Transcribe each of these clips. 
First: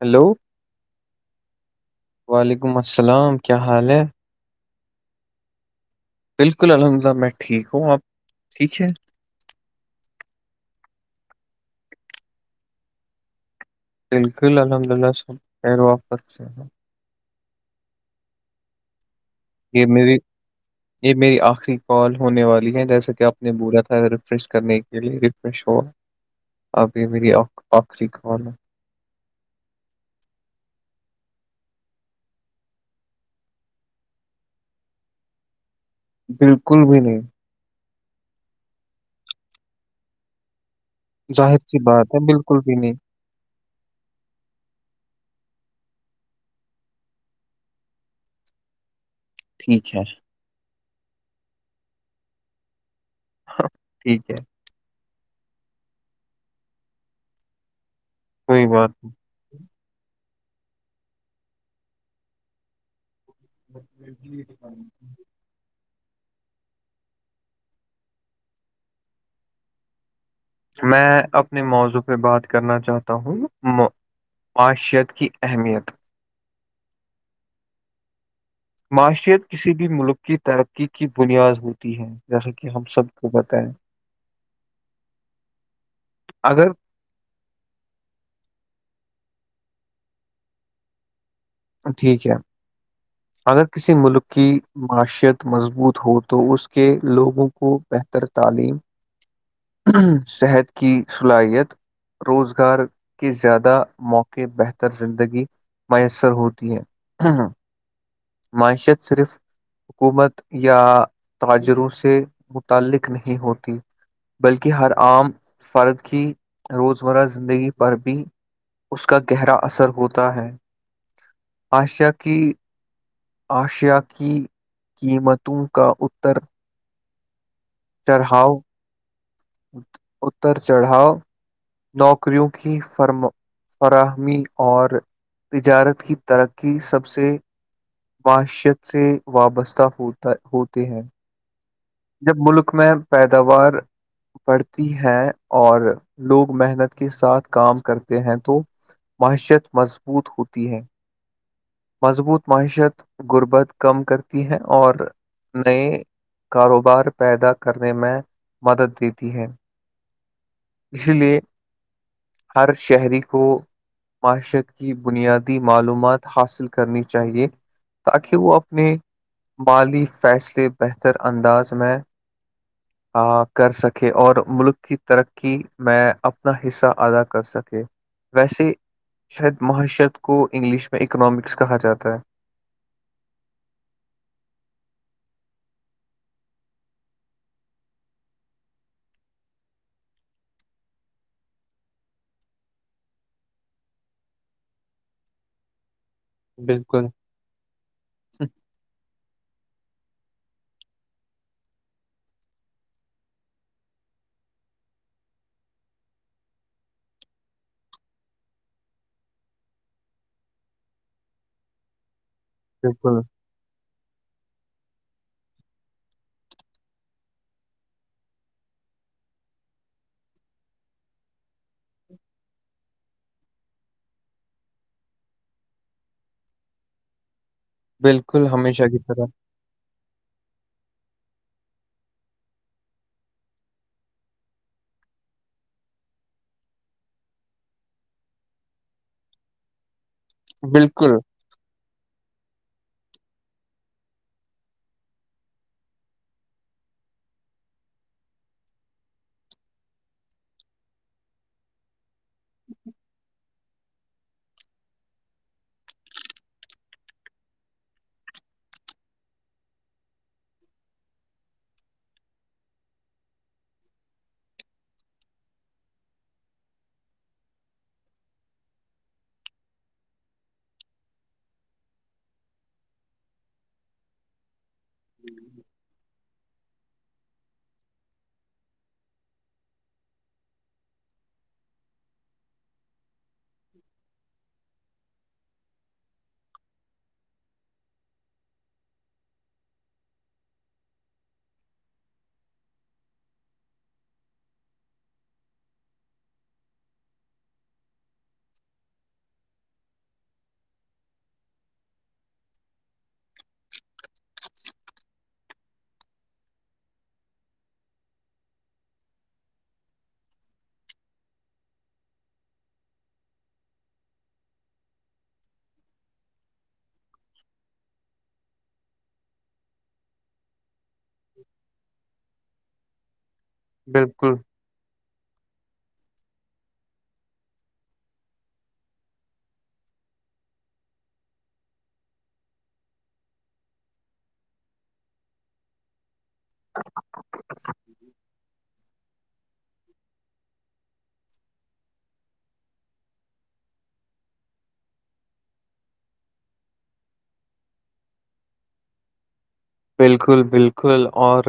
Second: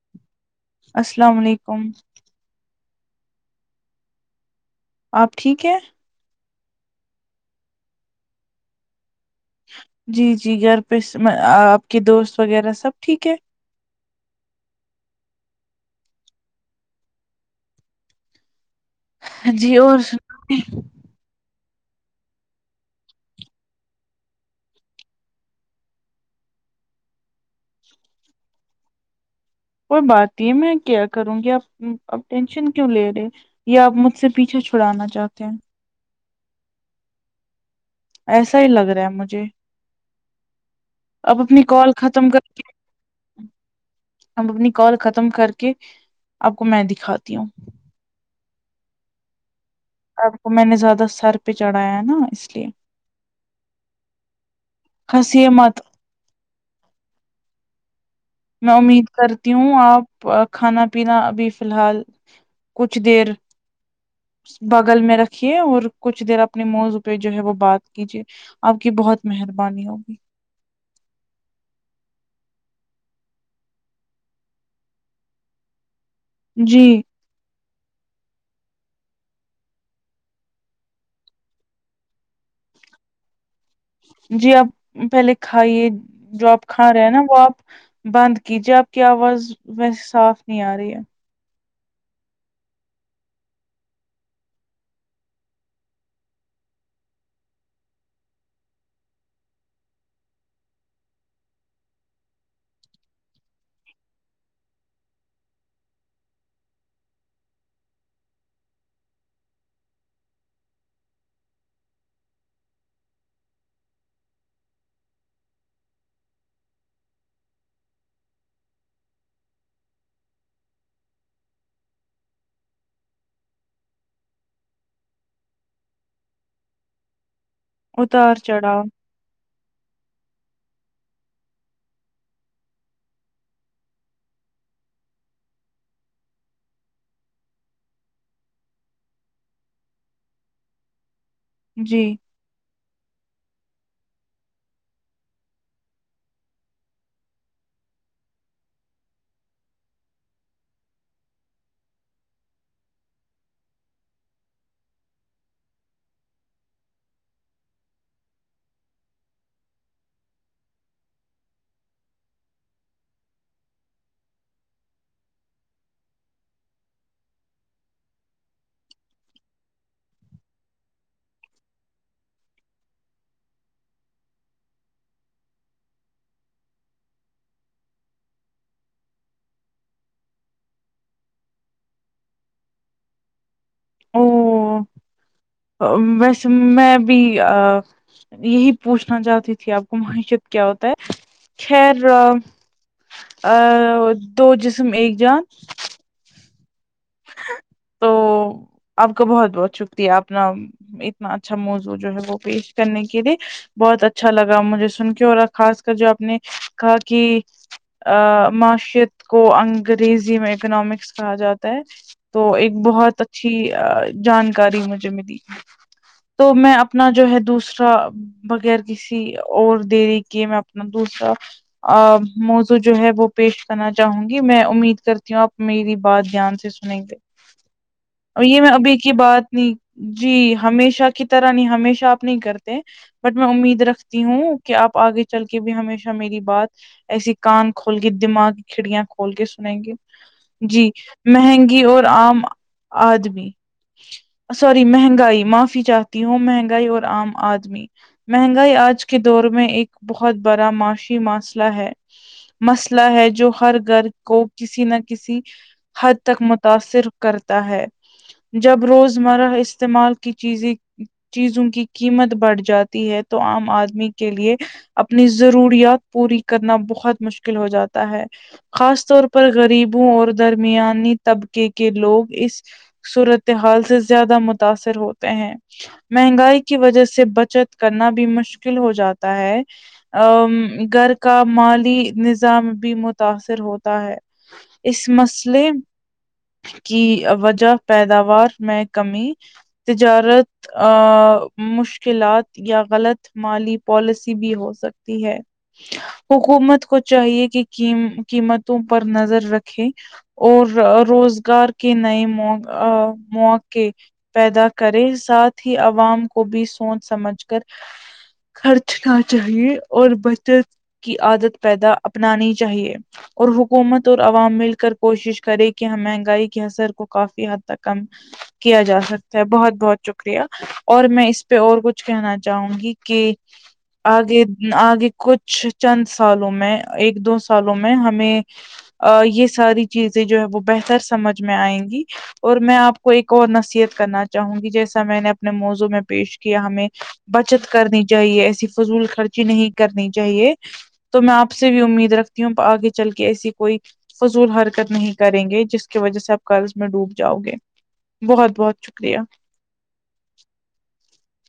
Hello السلام علیکم وعلیکم السلام کیا حال ہے آپ ٹھیک ہیں بالکل الحمدللہ میں ٹھیک ہوں آپ ٹھیک ہے جی جی گھر پہ آپ کے دوست وغیرہ سب ٹھیک ہے بالکل الحمد للہ سب خیر و آفت سے اں جی یہ اور میری سن [unintelligible] یہ میری آخری کال ہونے والی ہے جیسے کہ آپ نے بولا تھا ریفریش کرنے کے لیے ریفریش ہو اب یہ میری آخری کال ہے کوئی بات نہیں ہے میں کیا کروں گی آپ اب ٹینشن کیوں لے رہے یا آپ مجھ سے پیچھے چھڑانا چاہتے ہیں بالکل بھی نہیں ایسا ہی لگ رہا ہے مجھے اب اپنی ظاہر سی کال بات ہے ختم کر بالکل کے بھی نہیں اب اپنی کال ختم کر کے آپ کو میں دکھاتی ہوں ٹھیک ہے سب کو میں نے زیادہ سر پہ چڑھایا ہے نا اس لیے ہاں ٹھیک ہے ہنسیے مت کوئی میں بات امید کرتی ہوں آپ کھانا پینا ابھی فی الحال کچھ دیر نہیں بغل میں رکھی اور کچھ دیر اپنے موضوع پہ جو ہے وہ بات کیجیے آپ کی بہت مہربانی ہوگی میں اپنے موضوع پہ بات کرنا چاہتا ہوں مو پانچ شت کی اہمیت جی معیشت کسی بھی ملک کی ترقی کی بنیاد ہوتی ہے جیسا کہ ہم سب کو پتہ ہے جی آپ پہلے کھائیے جو آپ اگر کھا ہے نا وہ آپ بند کیجے آپ کی آواز ویسے صاف نہیں آ رہی ہے ٹھیک ہے اگر کسی ملک کی معیشت مضبوط ہو تو اس کے لوگوں کو بہتر تعلیم [inaudible] صحت کی صلاحیت روزگار کے زیادہ موقع بہتر زندگی میسر ہو تی ہے ہاں ہاں معیشت صرف حکومت یا تاجروں سے متعلق نہیں ہوتی بلکہ ہر عام فرد کی روزمرہ زندگی پر بھی اس کا گہرا اثر ہوتا ہے آشیا کی آشیا کی قیمتوں کا اتر چڑھاؤ اتر چڑھاؤ نوکریوں کی فرم فراہمی اور تجارت کی ترقی سب سے معشت سے وابستہ ہوتا ہوتے ہیں جی جب ملک میں پیداوار بڑتی ہیں اور لوگ محنت کے ساتھ کام کرتے ہیں تو معیشت مضبوط ہوتی ہے مضبوط معیشت غربت کم کرتی ہے اور نئے کاروبار پیدا کرنے میں مدد دیتی ہے اسی لیے ہر شہری کو معیشت کی بنیادی معلومات حاصل کرنی چاہیے تاکہ وہ اپنے مالی فیصلے بہتر انداز میں آ کر سکے اور ملک کی ترق قی میں اپنا حصہ ادا کر سکے ویسے شاید معاشت کو انگلش میں اکنامکس کہا جاتا ہے او ویسے میں میں بھی آ یہی پوچھنا چاہتی تھی آپ کو معیشت کیا ہوتا ہے خیر آ دو جسم ایک جان بالکل تو آپ کا بہت بہت شکریہ اپنا اتنا اچھا موضوع جو ہے وہ پیش کرنے کے لیے بہت اچھا لگا مجھے سن کے اور خاص کر جو آپ نے کہا کہ ا معیشت کو انگریزی میں اکنامکس کہا جاتا ہے تو ایک بہت بالکل اچھی جانکاری مجھے ملی تو میں اپنا جو ہے دوسرا بغیر کسی اور دیری کی میں اپنا دوسرا ا موضوع جو ہے وہ پیش کرنا چاہوں گی میں امید کرتی ہوں آپ میری بات دھیان سے نہیں تے اور بالکل یہ میں ہمیشہ ابھی کی طرح بات نہیں جی ہمیشہ کی طرح نہیں ہمیشہ آپ نہیں کرتے بٹ میں امید رکھتی ہوں کہ آپ آگے چل کے بھی ہمیشہ میری بات ایسی کان کھول کے دماغ کھڑیاں کھول کے سنیں گے جی بالکل مہنگی کی اور عام آدمی سوری مہنگائی معافی چاہتی ہوں مہنگائی اور عام آدمی مہنگائی آج کے دور میں ایک بہت بڑا معاشی مسئلہ ہے مسئلہ ہے جو ہر گھر کو کسی نہ کسی حد تک مب متاثر کرتا ہے جب روزمرہ استعمال کی چیزیں چیزوں کی قیمت بڑھ جاتی ہے تو عام آدمی کے لیے اپنی ضروریات پوری کرنا بہت مشکل ہو جاتا ہے خاص طور پر غریبوں اور درمیانی طبقے کے لوگ اس صورتحال سے زیادہ متاثر ہوتے ہیں مہنگائی کی وجہ سے بچت کرنا بھی مشکل ہو جاتا ہے آ گھر کا مالی نظام بھی متاثر ہوتا ہے اس مسلے کی وجہ پیداوار میں کمی تجارت آ مشکلات یا غلط مالی پالیسی بھی ہو سکتی ہے حکومت کو چاہیے کہ قیمت قیمتوں پر نظر رکھے اور روزگار کے نئے موق موقع پیدا کریں ساتھ ہی عوام کو بھی سوچ سمجھ کر خرچنا چاہیے اور بچت کی عادت پیدا اپنانی چاہیے اور حکومت اور عوام مل کر کوشش کرے کہ ہم مہنگائی کے اثر کو کافی حد تک کم کیا جا سکتا ہے بہت بہت شکریہ اور میں اس پہ اور کچھ کہنا چاہوں گی کہ بالکل آگے آگے کچھ چند سالوں میں ایک دو سالوں میں ہمیں آ یہ ساری چیزیں جو ہے وہ بہتر سمجھ میں آئیں گی اور میں آپ کو ایک اور نصیحت کرنا چاہوں گی جیسا میں نے اپنے موضوع میں پیش کیا ہمیں بچت کرنی چاہیے ایسی فضول خرچی نہیں کرنی چاہیے تو میں آپ سے بھی امید رکھتی ہوں آگے چل کے ایسی کوئی فضول ہر کت نہیں کریں گے جس کی وجہ سے آپ قرض میں ڈوب جاؤ گے بہت بہت شکریہ بالکل بالکل اور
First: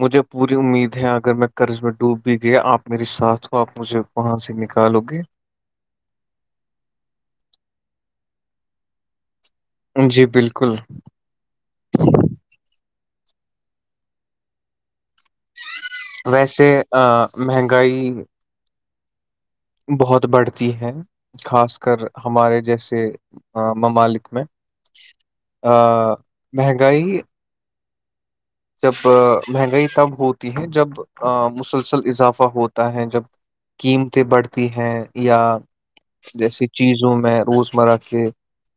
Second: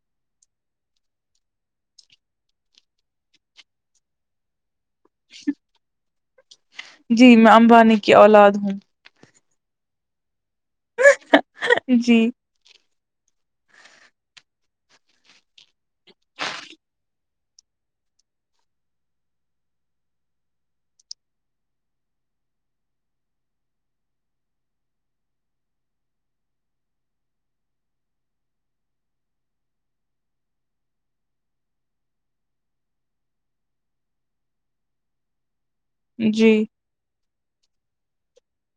مجھے پوری امید ہے اگر میں قرض میں ڈوب بھی گیا آپ میری ساتھ ہو آپ مجھے وہاں سے نکالو گے جی میں امبانی کی اولاد ہوں جی بالکل جی ویسے آ مہنگائی بہت بڑھتی ہے خاص کر ہمارے جیسے ممالک میں آ مہنگائی جب مہنگائی تب ہوتی ہے جب مسلسل اضافہ ہوتا ہے جب قیمتیں بڑھتی ہیں یا جی جیسےکہ چیزوں میں روزمرہ کے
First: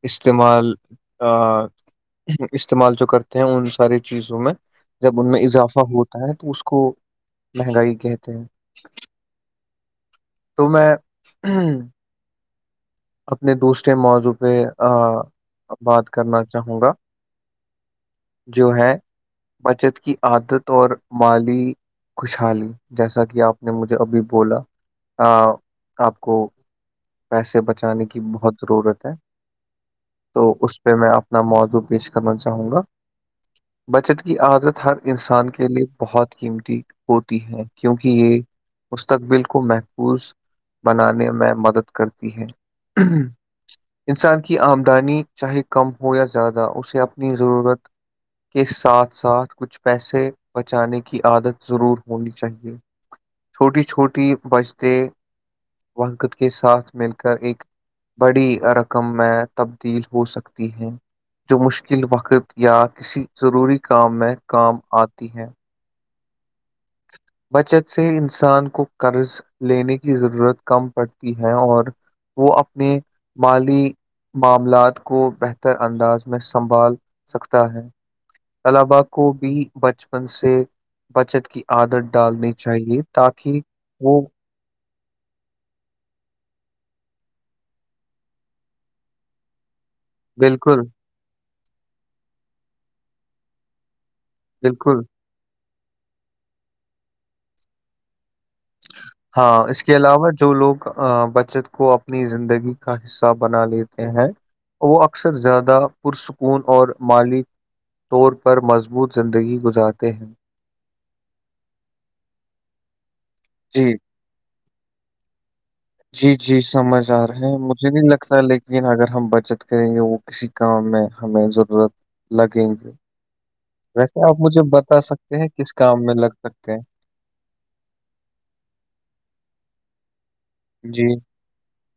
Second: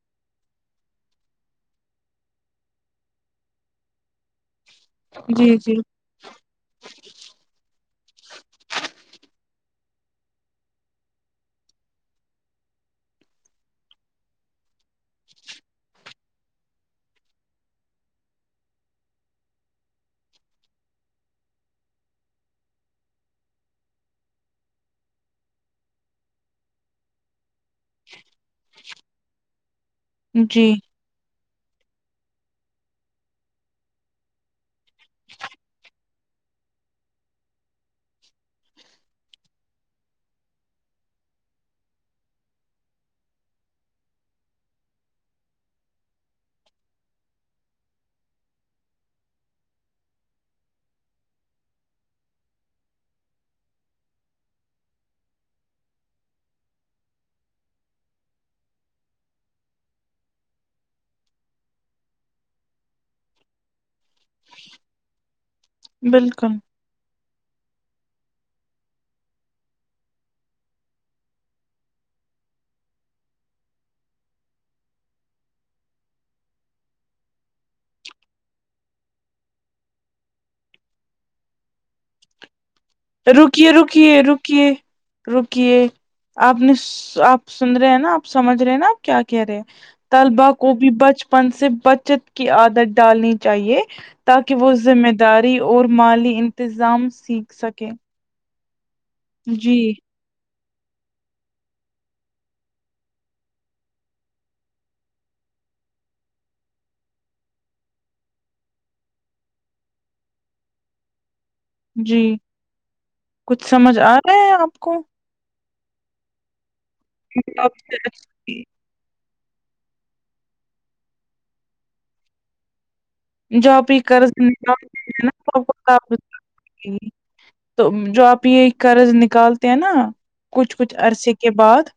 استعمال آ استعمال جو کرتے ہیں ان ساری چیزوں میں جب ان میں جی جی اضافہ ہوتا ہے تو اس کو مہنگائی کہتے ہیں تو میں اپنے دوسرے موضوع پہ آ بات کرنا چاہوں گا جو ہے بچت کی عادت اور مالی خوشحالی جیسا کہ آپ نے مجھے ابھی بولا آ آپ کو پیسے بچانے کی بہت ضرورت ہے تو جی اس پہ میں آپ میں موضوع پیش کرنا چاہوں گا بچت کی عادت ہر انسان کے لیے بہت قیمتی ہوتی ہے کیونکہ یہ مستقبل کو محفوظ بنانے میں مدد کرتی ہے انسان کی آمدنی چاہے کم ہو یا زیادہ اسے اپنی ضرورت کے ساتھ ساتھ کچھ پیسے بچانے کی عادت ضرور ہونی چاہیے چھوٹی چھوٹی بچتے ونگت کے ساتھ مل کر ایک بڑی رقم میں تبدیل ہو سکتی ہوں جو مشکل وقت یا کسی ضروری کام میں کام آتی ہے بالکل بچت سے انسان کو قرض لینے کی ضرورت کم پڑتی ہے اور وہ اپنے مالی معاملات کو بہتر انداز میں سنبھال سکتا ہے طلبہ کو بھی بچپن سے بچت کی عادت ڈالنی چاہیے تاکہ رکیے رکیے وہ رکیے رکیے آپ ن آپ سن رہے ہیں نا آپ سمجھ رہے نا آپ کیا کہہ رہے ہیں طلبا کو بالکل بھی بچپن سے بچت کی عادت ڈالنی چاہیے تاکہ وہ بالکل ذمہ داری اور مالی انتظام سیکھ سکے ہاں اس جی کے علاوہ جو لوگ بچت کو اپنی زندگی کا حصہ بنا لیتے ہیں وہ اکثر زیادہ پرسکون اور مالی طور پر مضبوط زندگی گزارتے ہیں جی کچھ جی سمجھ آ رہا ہے آپ کو جی جی سمجھ آ رہے ہیں مجھے نہیں لگتا لیکن اگر ہم بچت کریں گے وہ کسی کام میں ہمیں ضرورت لگیں گی جو اپ سکتے ہیں کس کام میں لگ سکتے ہیں [unintelligible] تو جو آپ یہ قرض نکالتے ہیں نا کچھ کچھ جی عرصے کے کے بعد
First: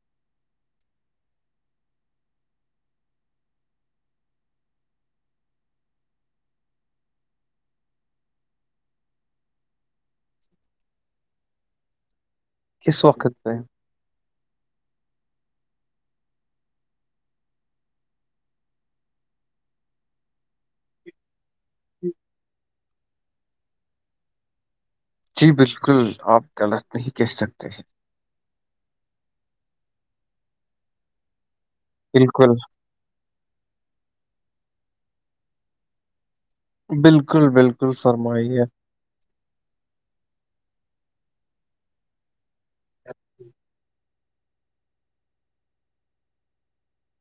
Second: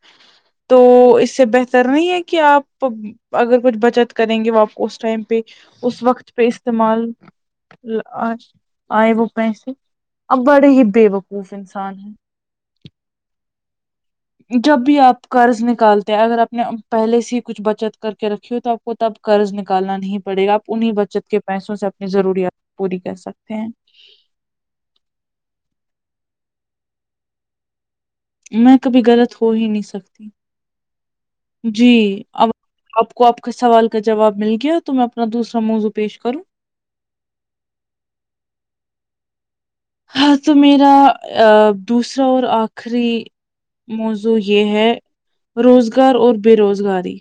تو اس سے بہتر نہیں ہے کہ آپ اگر کچھ بچت کریں گے وہ آپ اس ٹائم پہ اس وقت پہ استعمال ل ا آئے وہ پیسے اب بڑے ہی بے وقوف انسان ہیں کس وقت پہ جب بھی آپ قرض نکالتے ہیں اگر آپ نے پہلے سے ہی کچھ بچت کر کے رکھی ہو تو آپ کو تو تب قرض نکالنا نہیں پڑے گا آپ انہیں بچت کے پیسوں سے اپنی ضروریات پوری کر سکتے ہیں جی بالکل آپ غلط نہیں کہہ سکتے ہیں میں کبھی غلط ہو ہی نہیں سکتی جی اب بالکل آپ کو آپ کا سوال کا جواب مل گیا تو میں اپنا دوسرا موضوع پیش کروں بالکل بالکل فرمائیے ہاں تو میرا دوسرا اور آخری موضوع جو یہ ہے روزگار اور بے روزگاری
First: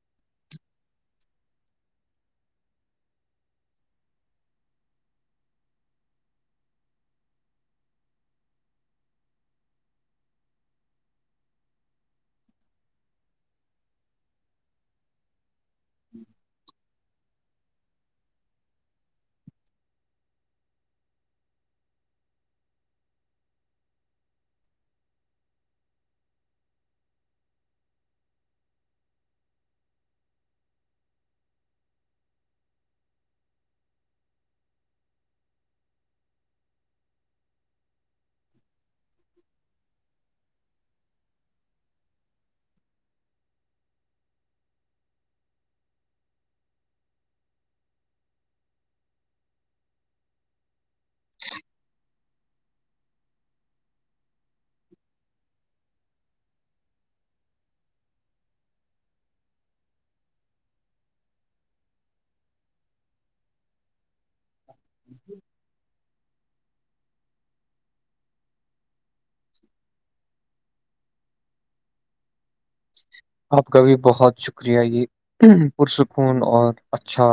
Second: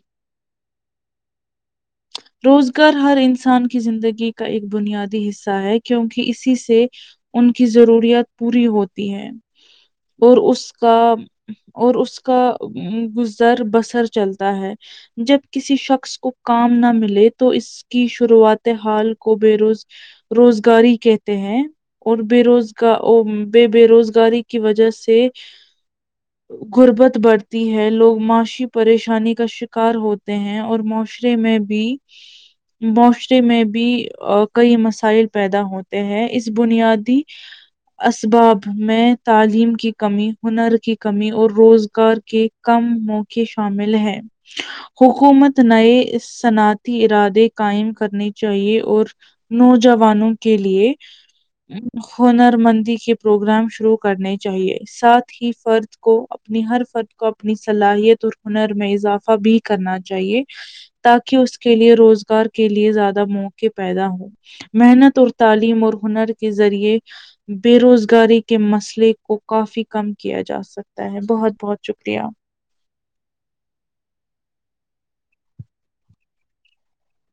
روزگار ہر انسان کی زندگی کا ایک بنیادی حصہ ہے کیونکہ اسی سے ان کی ضروریات پوری ہوتی ہے اور اس کا اور اس کا گزر بسر چلتا ہے جب کسی شخص کو کام نہ مل لے تو اس کی شروعات حال کو بے روز۔ روزگاری کہتے ہیں اور بے روزگار ا بے۔ بے روزگاری کی وجہ سے غربت بڑھتی ہے لوگ معاشی پریشانی کا شکار ہوتے ہیں اور معاشرے میں بھی [inaudible] معاشرے میں بھی کئی مسائل پیدا ہوتے ہیں اس بنیادی اسباب میں تعلیم کی کمی ہنر کی کمی اور روزگار کے کم موقعے شامل ہے حکومت نئے صنعت تی ارادے قائم کرنے چاہیے اور نوجوانوں کے لیے ہنر مندی کے پروگرام شروع کرنے چاہیے ساتھ ہی فرد کو اپنی ہر فرد کو اپنی صلاحیت اور ہنر میں اضافہ بھی کرنا چاہیے تاکہ اس کے لیے روزگار کے لیے زیادہ موقع پیدا ہوں محنت اور تعلیم اور ہنر کے ذریعے بے روزگاری کے مسئلے کو کافی کم کیا جا سکتا ہے بہت بہت شکریہ آپ کا بھی بہت شکریہ یہ ہن ہں پرسکون اور اچھا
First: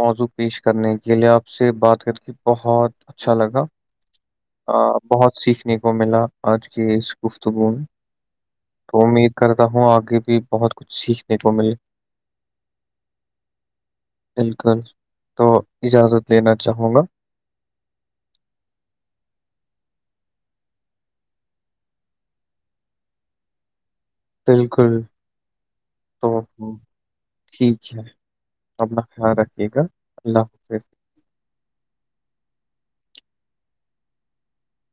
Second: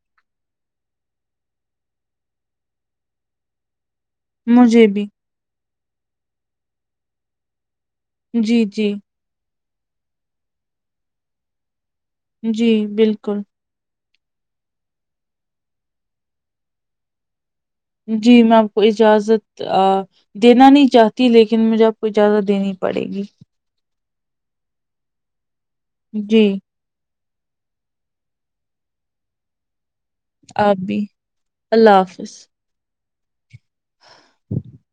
موضوع پیش کرنے کے لیے آپ سے بات کر کے بہت اچھا لگا مجھے بھی بہت سیکھنے کو ملا آج کی اس گفتگو میں جی جی تو امید کرتا ہوں آگے بھی بہت کچھ سیکھنے کو ملے جی بالکل بالکل تو اجازت لینا چاہوں گا جی میں آپ کو اجازت آ دینا نہیں چاہتی لیکن مجھے آپ اجازت دینی پڑے گی بالکل تو جی ٹھیک ہے اپنا خیال رکھیے گا اللہ آپ حافظ بھی اللہ حافظ [inaudible]